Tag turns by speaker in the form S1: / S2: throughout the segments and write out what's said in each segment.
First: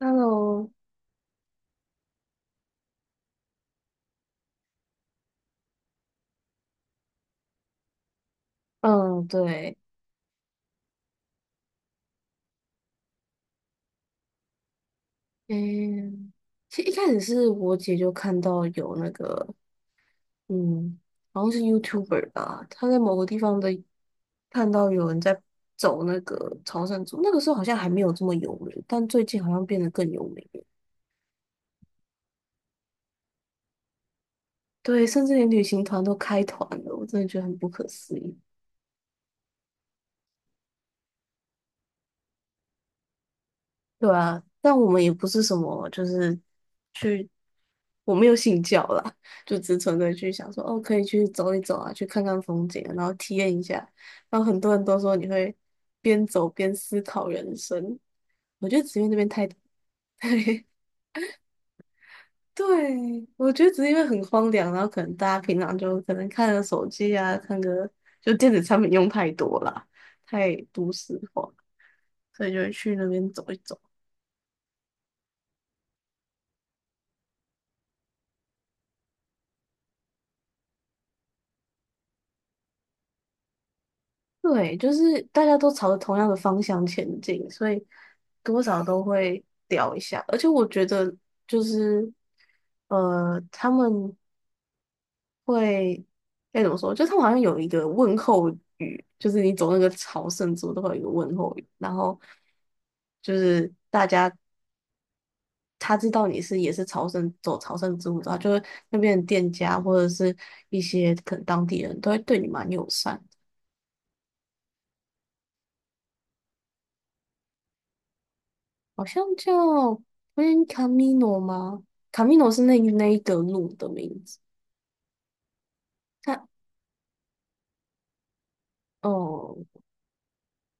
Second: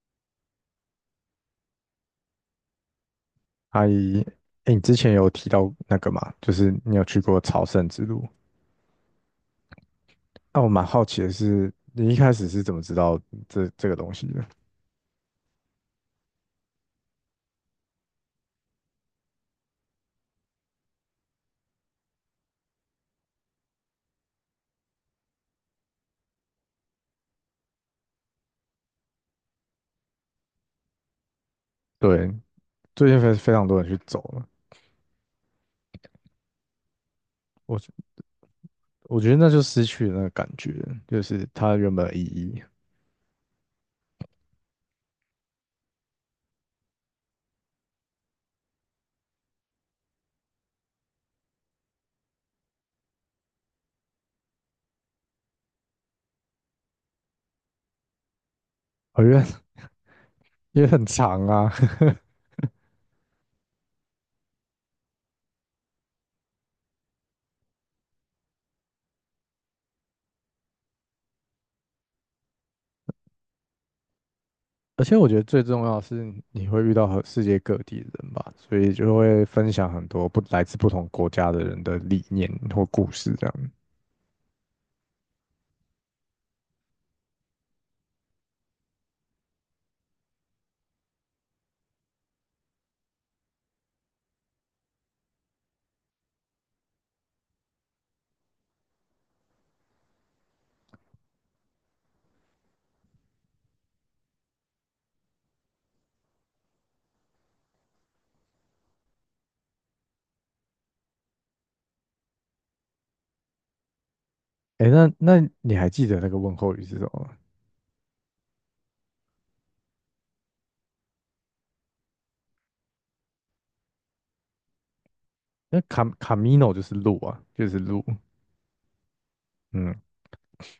S1: Hello，
S2: 阿姨，哎，你之前有提到那个嘛，就是你有去过朝圣之路。
S1: 嗯，对，
S2: 那我蛮好奇的是，你一开始是怎么知道这个东西的？
S1: 嗯，其实一开始是我姐就看到有那个，嗯，好像是 YouTuber 吧，她在某个地方的看到有人在走那个朝圣之路，那个时候好像还没有这么有名，但最近好像变得更有名了。
S2: 对，最近非常多人去走了，
S1: 对，甚至连旅行团都开团了，我真的觉得很不可
S2: 我
S1: 思议。
S2: 我觉得那就失去了那个感觉，就是它原本的意义。
S1: 对啊，但我们也不是什么，就是去，我没有信教啦，就只纯粹去想说，哦，可以去走一走啊，去看看风景啊然后体验一下。然后很多人都说你会边走边思考人生，我觉得只因为那
S2: 哦，
S1: 边
S2: 因为
S1: 太，
S2: 因为很长啊，
S1: 对，我觉得只是因为很荒凉，然后可能大家平常就可能看个手机啊，看个就电子产品用太多啦，太都市化，所以就会去那边走一走。
S2: 而且我觉得最重要的是你会遇到和世界各地的人吧，所以就会分享很多不来自不同国家的人的理念或故事这样。
S1: 对，就是大家都朝着同样的方向前进，所以多少都会掉一下。而且我觉得，就是他们会该怎么说？就他们好像有一个问候语，就是你走那个朝圣之路都会有一个问候语，然后就是大家他知道你是也是朝圣走朝圣之路的话，就是那边的店家或者是一些可能当地人都会对你蛮友善。
S2: 哎，那你还记得那个问候语是什么吗？
S1: 好像叫 Gran Camino 吗？Camino 是那一个路的名字。
S2: 那卡卡
S1: 它
S2: 米诺就是路啊，就是路。
S1: 哦，
S2: 嗯，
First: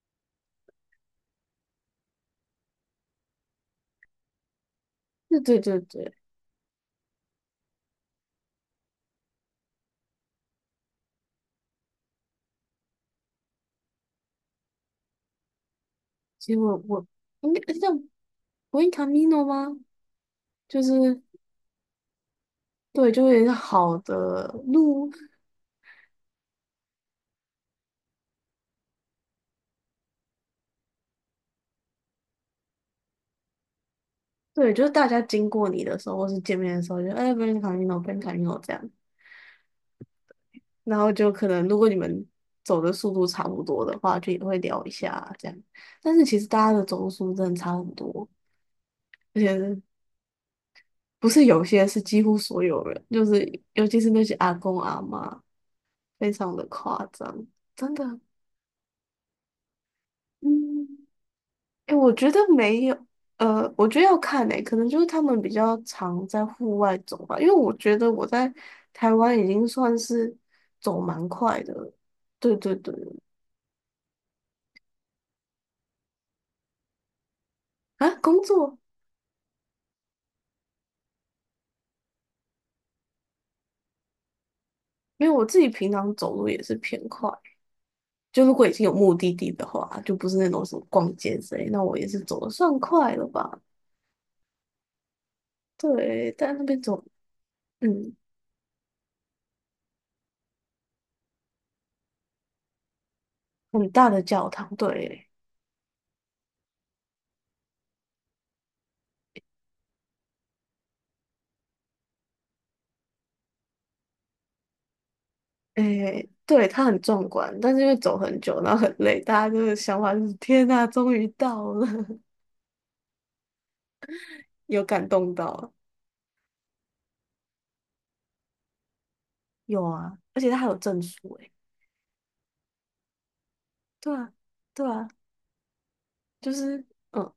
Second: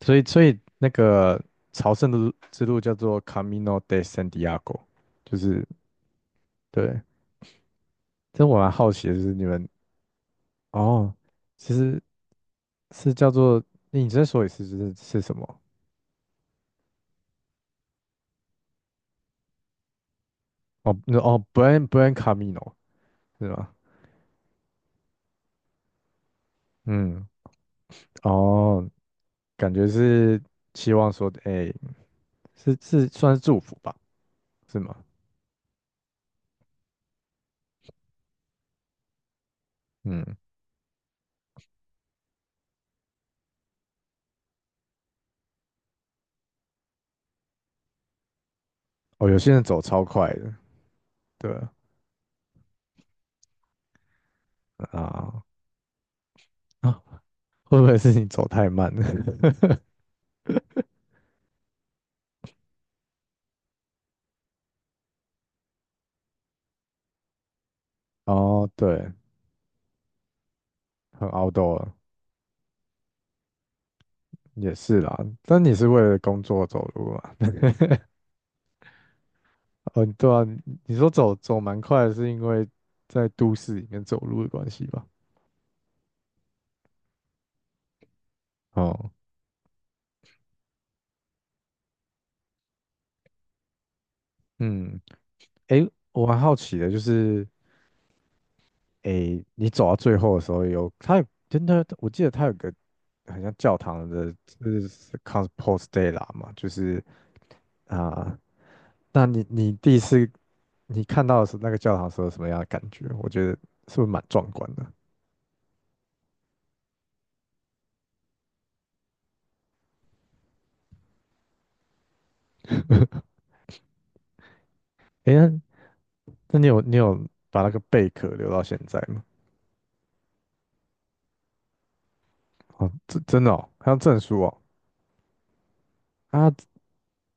S2: 所以那个朝圣的路之路叫做 Camino de Santiago，就
S1: 对对
S2: 是
S1: 对对，
S2: 对。这我蛮好奇的，就是你们哦，其实是叫做你再说一次，就是是什么？
S1: 其实我应该叫 g r 卡 n Camino 吗？就
S2: 哦，那
S1: 是
S2: 哦，Buen Camino。
S1: 对，就
S2: 是
S1: 是
S2: 吗？
S1: 好的路，
S2: 嗯，哦，感觉是希望说，哎、是是算是祝福吧，
S1: 对，
S2: 是
S1: 就是
S2: 吗？
S1: 大家经过你的时候，或是见面的时候，就哎 g r 卡 n c a m i n o n Camino 这样，
S2: 嗯，
S1: 然后就可能如果你们走的速度差不多的话，就也会聊一下这样。但是其实大家的走路速度真的差很多。
S2: 哦，有
S1: 而
S2: 些人
S1: 且
S2: 走超快的，
S1: 不是
S2: 对
S1: 有
S2: 啊
S1: 些是几乎所有人，就是尤其是那些阿公阿嬷，
S2: 啊，
S1: 非常的
S2: 啊
S1: 夸张，
S2: 会不
S1: 真
S2: 会是
S1: 的。
S2: 你走太慢了？
S1: 嗯，哎，我觉得没有，我觉得要看诶，可能就是他们比较常在户外走吧，因为我觉得 我在
S2: 哦，对，
S1: 台湾已经算是走蛮
S2: 很
S1: 快的
S2: outdoor
S1: 了。对对对，
S2: 也是啦，但你是为了工作走路嘛？
S1: 啊，工作
S2: 哦，对啊，你你说走蛮快的，是因为在都市里面走路的关系吧？
S1: 因为我自己平常走路也是偏快，就如果已经有
S2: 哦，
S1: 目的地的话，就不是那种什么逛街之类，那我也是走的算快了吧。
S2: 嗯，诶，我
S1: 对，
S2: 蛮
S1: 在
S2: 好
S1: 那
S2: 奇
S1: 边
S2: 的，就
S1: 走
S2: 是
S1: 嗯，
S2: 诶，你走到最后的时候有，他有真的，我记得他有个很像教
S1: 很
S2: 堂
S1: 大的
S2: 的，
S1: 教
S2: 就
S1: 堂，
S2: 是
S1: 对，
S2: Compos Dei 啦嘛，就是啊、那你第1次你看到的是那个教堂的时候什么样的感觉？我觉得是不是蛮壮观的？
S1: 诶，对，它很壮观，但是因为走很久，然后很累，大家就是想法就是天呐，终于到了，有感动
S2: 诶，那
S1: 到了，
S2: 那你有把那个贝壳留到现在吗？
S1: 有啊，而且它还有证书，诶，
S2: 哦，真的哦，还有
S1: 对
S2: 证
S1: 啊，
S2: 书哦，
S1: 对啊，
S2: 啊，
S1: 就是嗯，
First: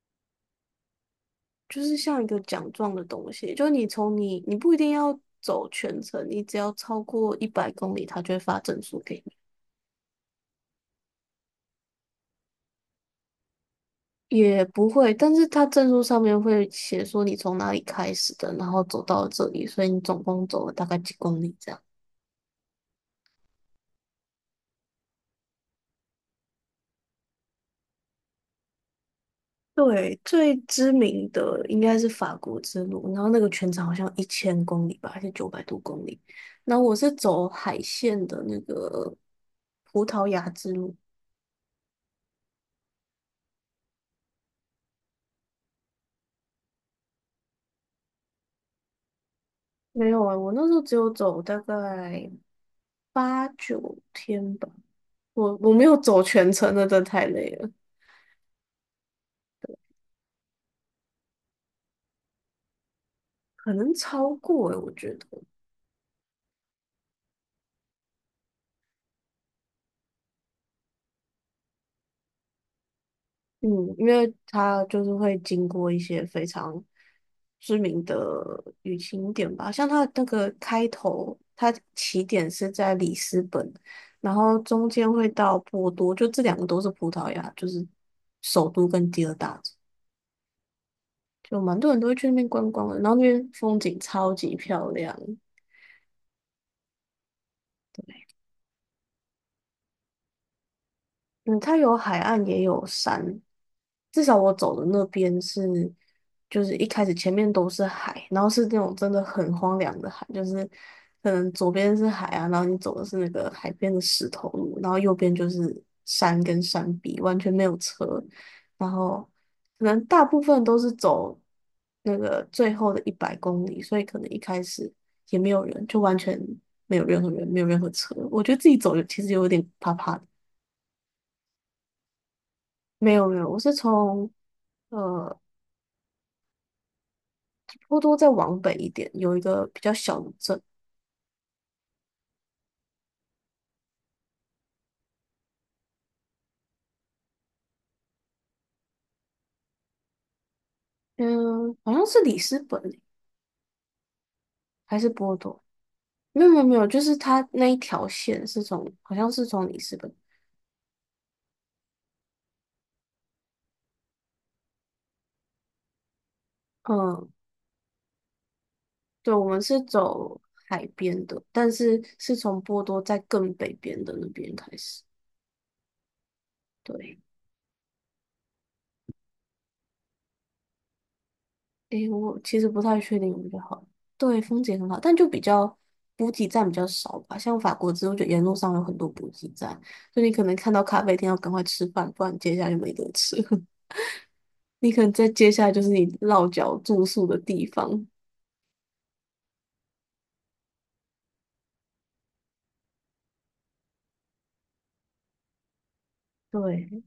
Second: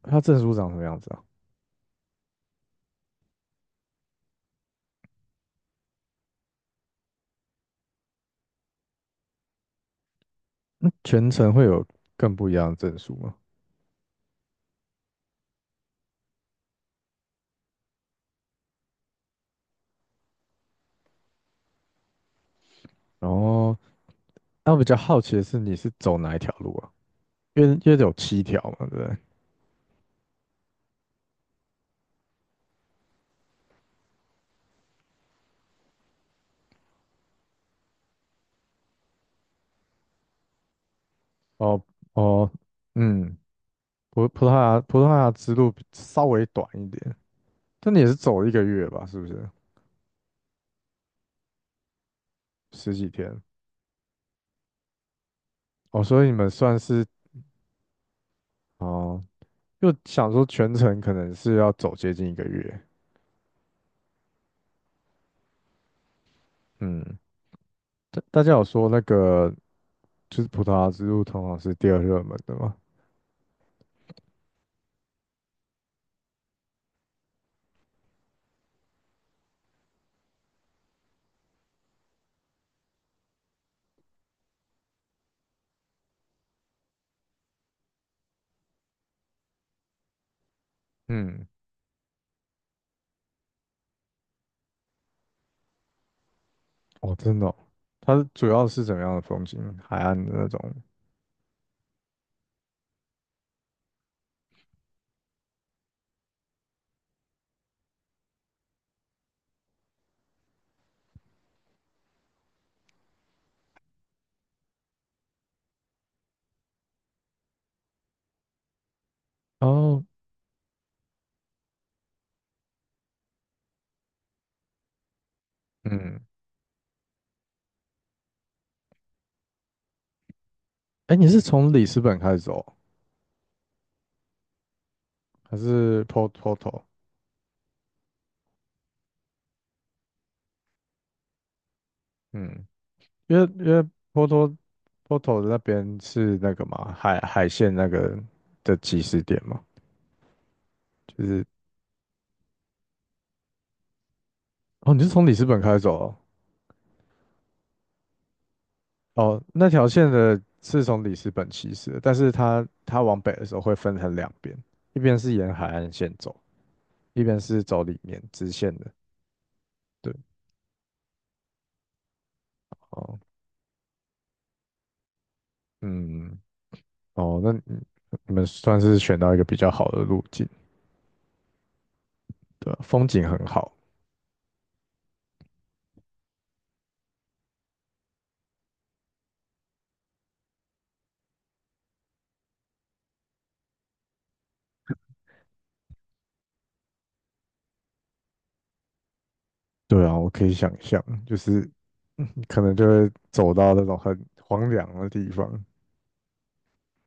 S2: 它证书长什么样子啊？
S1: 就是像一个奖状的东西，就是你从你你不一定要走全程，你只要超过一百公里，它就会发证书给你。
S2: 那全程会有更不一样的证书吗？
S1: 也不会，但是他证书上面会写说你从哪里开始的，然后走到这里，所以你总共走了大概几公里这样。
S2: 然后，那我比较好奇的是，你是走哪一条路啊？因为有7条嘛，对不对？
S1: 对，最知名的应该是法国之路，然后那个全长好像1000公里吧，还是900多公里。然后我是走海线的那个葡萄牙之路，
S2: 哦哦，嗯，葡萄牙之路比稍微短一点，但你也是走一个月吧？是不是？
S1: 没有啊，我那时候只有走大概
S2: 10几天？
S1: 八九天吧，我没有
S2: 哦，
S1: 走
S2: 所以你们
S1: 全程，
S2: 算
S1: 那真的
S2: 是
S1: 太累了，
S2: 哦，就想说全程可能是要走接近一个月。
S1: 可能超过诶、我觉得。
S2: 嗯，大家有说那个就是葡萄牙之路通常是第2热门的吗？
S1: 嗯，因为它就是会经过一些非常知名的旅行点吧，像它那个开头，它起点是在里斯本，然后中间会到波多，就这两个都是葡萄牙，就是首都跟第二大城，
S2: 嗯，
S1: 就蛮多人都会去那边观光的，然后那边风景超级漂亮。
S2: 哦，真的哦，它主要是怎么样的风景？海岸的那种。
S1: 嗯，它有海岸也有山，至少我走的那边是，就是一开始前面都是海，然后是那种真的很荒凉的海，就是可能左边是海啊，然后你走的是那个海边的石头路，然后右边就是山跟山壁，完全没有车，然后可能
S2: 哦，
S1: 大部分都是走那个最后的一百公里，所以可能一开始也没有人，就完
S2: 嗯，
S1: 全没有任何人，没有任何车，我觉得自己走有其实有点怕怕的。
S2: 哎，你是从里斯本开始走哦，
S1: 没有没有，我是从呃
S2: 还是 Porto？
S1: 波多再往北一点，有一个比较小的镇，
S2: 嗯，因为波多的那边是那个嘛，海线那个的起始点嘛，就是
S1: 嗯，好像是里斯本欸
S2: 哦，
S1: 还
S2: 你
S1: 是
S2: 是从里
S1: 波
S2: 斯本
S1: 多？
S2: 开始走哦，
S1: 没有没有没有，就是它那一条线是从，好像
S2: 哦，
S1: 是从
S2: 那
S1: 里
S2: 条
S1: 斯
S2: 线
S1: 本，
S2: 的是从里斯本起始的，但是它往北的时候会分成两边，一边是沿海岸线走，一
S1: 嗯，
S2: 边是走里面直线的，
S1: 对，我们是
S2: 对，
S1: 走海边的，但是是从波多
S2: 哦，
S1: 在更北边的那边开始，
S2: 嗯，
S1: 对。
S2: 哦，那你们算是选到一个比较好的路径，
S1: 诶，我其实
S2: 对啊
S1: 不太
S2: 风
S1: 确
S2: 景
S1: 定
S2: 很
S1: 比较
S2: 好。
S1: 好。对，风景很好，但就比较补给站比较少吧。像法国之后，就沿路上有很多补给站，就你可能看到咖啡店要赶快吃饭，不然接下来就没得吃。你可能在接下来就是你落脚住宿的地方。
S2: 对啊，我可以想象，就是嗯可能就会走到那种很荒凉的地方。
S1: 对，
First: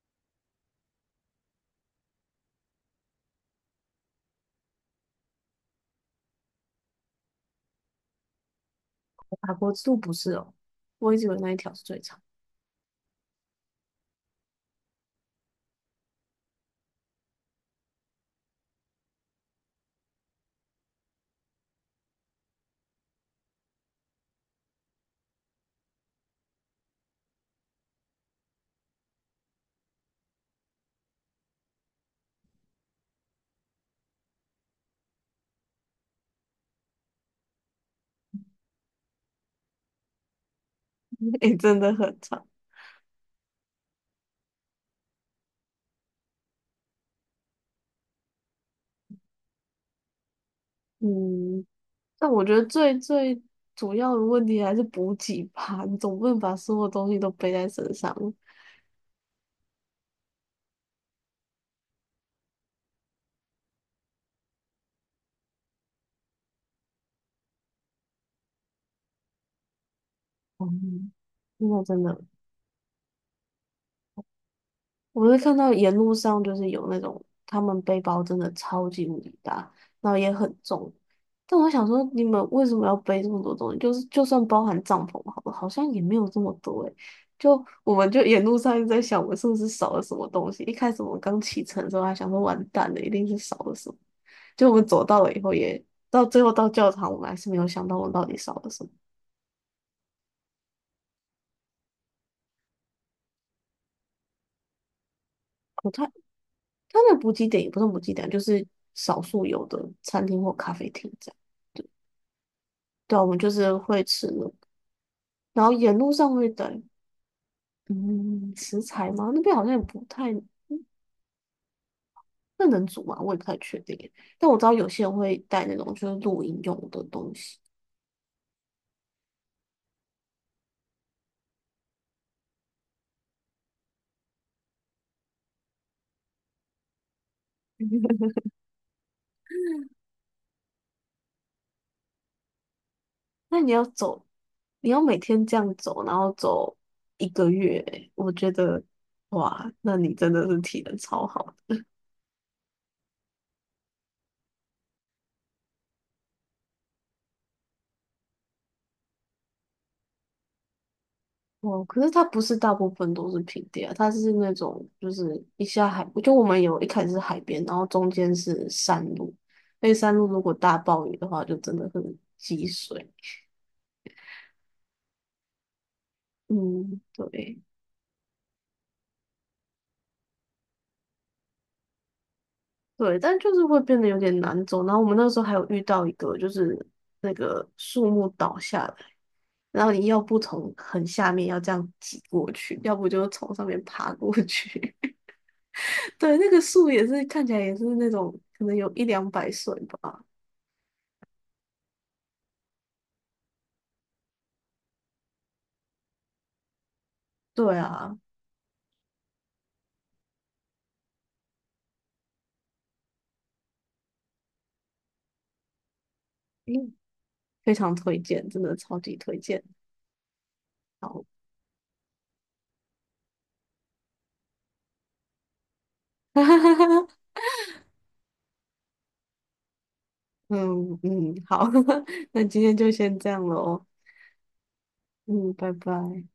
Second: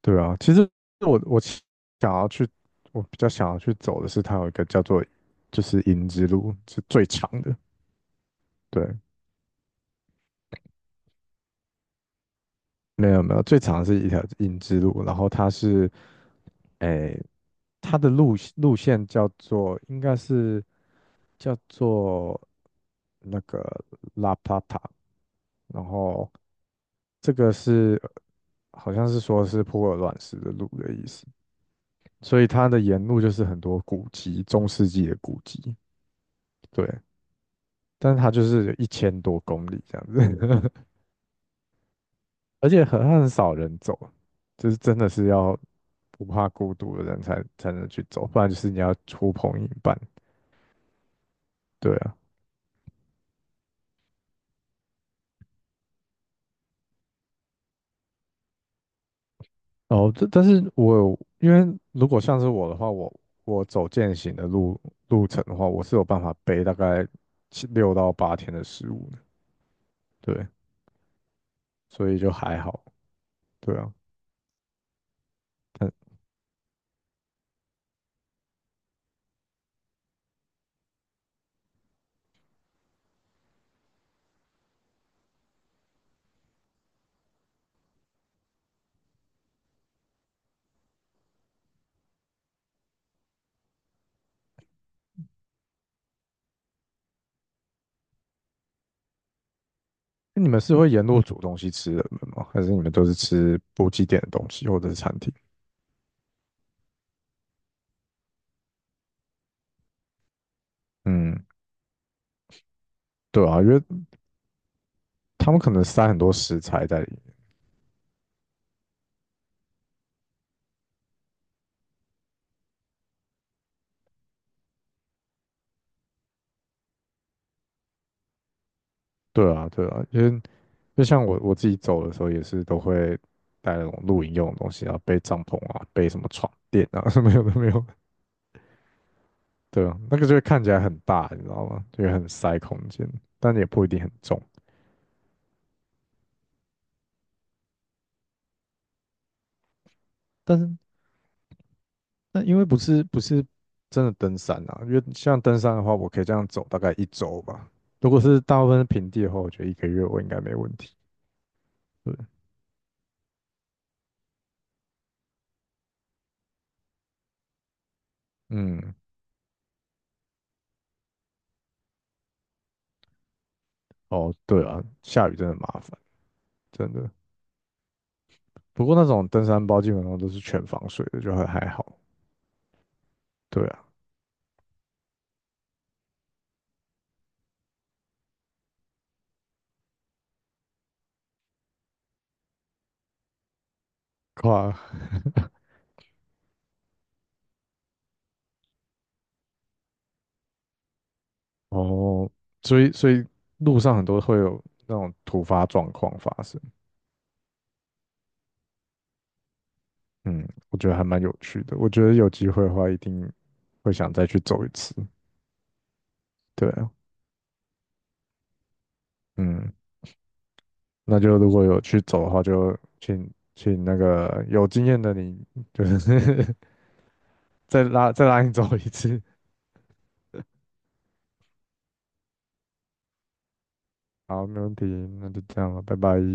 S2: 对啊，其实我想要去，我比较想要去走的是它有一个叫做就是银之路，是最长的。对，
S1: 法国之路不是哦，我一直以为那一条是最长，
S2: 没有没有，最长的是一条银之路，然后它是诶，它的路线叫做应该是叫做那个拉帕塔，然后这个是好像是说是普洱卵石的路的意思，所以它的沿路就是很多古迹，中世纪的古迹，对，但是它就是1000多公里这样子，
S1: 诶，真的很长。
S2: 而且很少人走，就是真的是要不怕孤独的人才能去走，不然就是你要呼朋引伴，
S1: 嗯，
S2: 对啊。
S1: 但我觉得最最主要的问题还是补给吧，你总不能把所有东西都背在身上。
S2: 哦，这但是我有因为如果像是我的话，我走践行的路程的话，我是有办法背大概7、6到8天的食物的，对。
S1: 嗯，那真
S2: 所以
S1: 的。
S2: 就还好，对啊。
S1: 我会看到
S2: 但
S1: 沿路上就是有那种他们背包真的超级无敌大，然后也很重。但我想说，你们为什么要背这么多东西？就是就算包含帐篷好了，好像也没有这么多诶、就我们就沿路上一直在想，我们是不是少了什么东西？一开始我们刚启程的时候还想说完蛋了，一定是少了什么。就我们走到了以后也，到最后到教堂，我们还是没有想到我们到底少了什么。
S2: 那你们是会沿路煮东西吃的人吗？还是你们都是吃补给点的东西或者是餐厅？
S1: 它它的补给点也不是补给点，就是少数有的餐厅或咖啡厅这样。
S2: 嗯，
S1: 对啊，我们
S2: 对
S1: 就
S2: 啊，因
S1: 是
S2: 为
S1: 会吃那
S2: 他们
S1: 然
S2: 可
S1: 后
S2: 能
S1: 沿
S2: 塞
S1: 路
S2: 很多
S1: 上会
S2: 食
S1: 带，
S2: 材在里面。
S1: 嗯，食材吗？那边好像也不太，那能煮吗？我也不太确定耶但我知道有些人会带那种就是露营用的东西。
S2: 对啊，对啊，因为就像我自己走的时候也是都会带那种露营用的东西啊，背帐篷啊，背什么床垫啊，什么有的没有。对啊，那个就会看起来很大，你知道吗？就会很塞空间，但
S1: 那
S2: 也
S1: 你要
S2: 不一定很
S1: 走，
S2: 重。
S1: 你要每天这样走，然后走一个月耶，我觉得，哇，那你真的是
S2: 但是
S1: 体能超好。
S2: 那因为不是真的登山啊，因为像登山的话，我可以这样走大概1周吧。如果是大部分是平地的话，我觉得一个月我应该没问题。
S1: 哦，可是
S2: 对，
S1: 它不是大部分都是平地啊，它是那种就是一下海，就我们有一开始是海边，然后中间是
S2: 嗯，
S1: 山路，那山路如果大暴雨的话，就真的很积水。
S2: 哦，对啊，下雨真的麻烦，真
S1: 嗯，
S2: 的。
S1: 对
S2: 不过那种登山包基本上都是全防水的，就还好。
S1: 对，但就是
S2: 对
S1: 会
S2: 啊，
S1: 变得有点难走。然后我们那时候还有遇到一个，就是那个树木倒下来，然后你要不从很下面要这样挤过去，要不就从上面爬过
S2: 跨
S1: 去。对，那个树也是看起来也是那种可能有一两百岁吧。
S2: 哦，所以路上很多会有那种突发状况发生。
S1: 对啊，
S2: 嗯，我觉得还蛮有趣的。我觉得有机会的话，一定会想再去走一次。对啊，
S1: 嗯非常推荐，真的超级推荐。
S2: 嗯。那
S1: 好，
S2: 就如果有去走的话，就请那个有经验的你，就是 再拉你走一次。
S1: 嗯嗯，好，那今天就先这样了哦。
S2: 好，没问题，那就
S1: 嗯，
S2: 这
S1: 拜
S2: 样了，拜拜。
S1: 拜。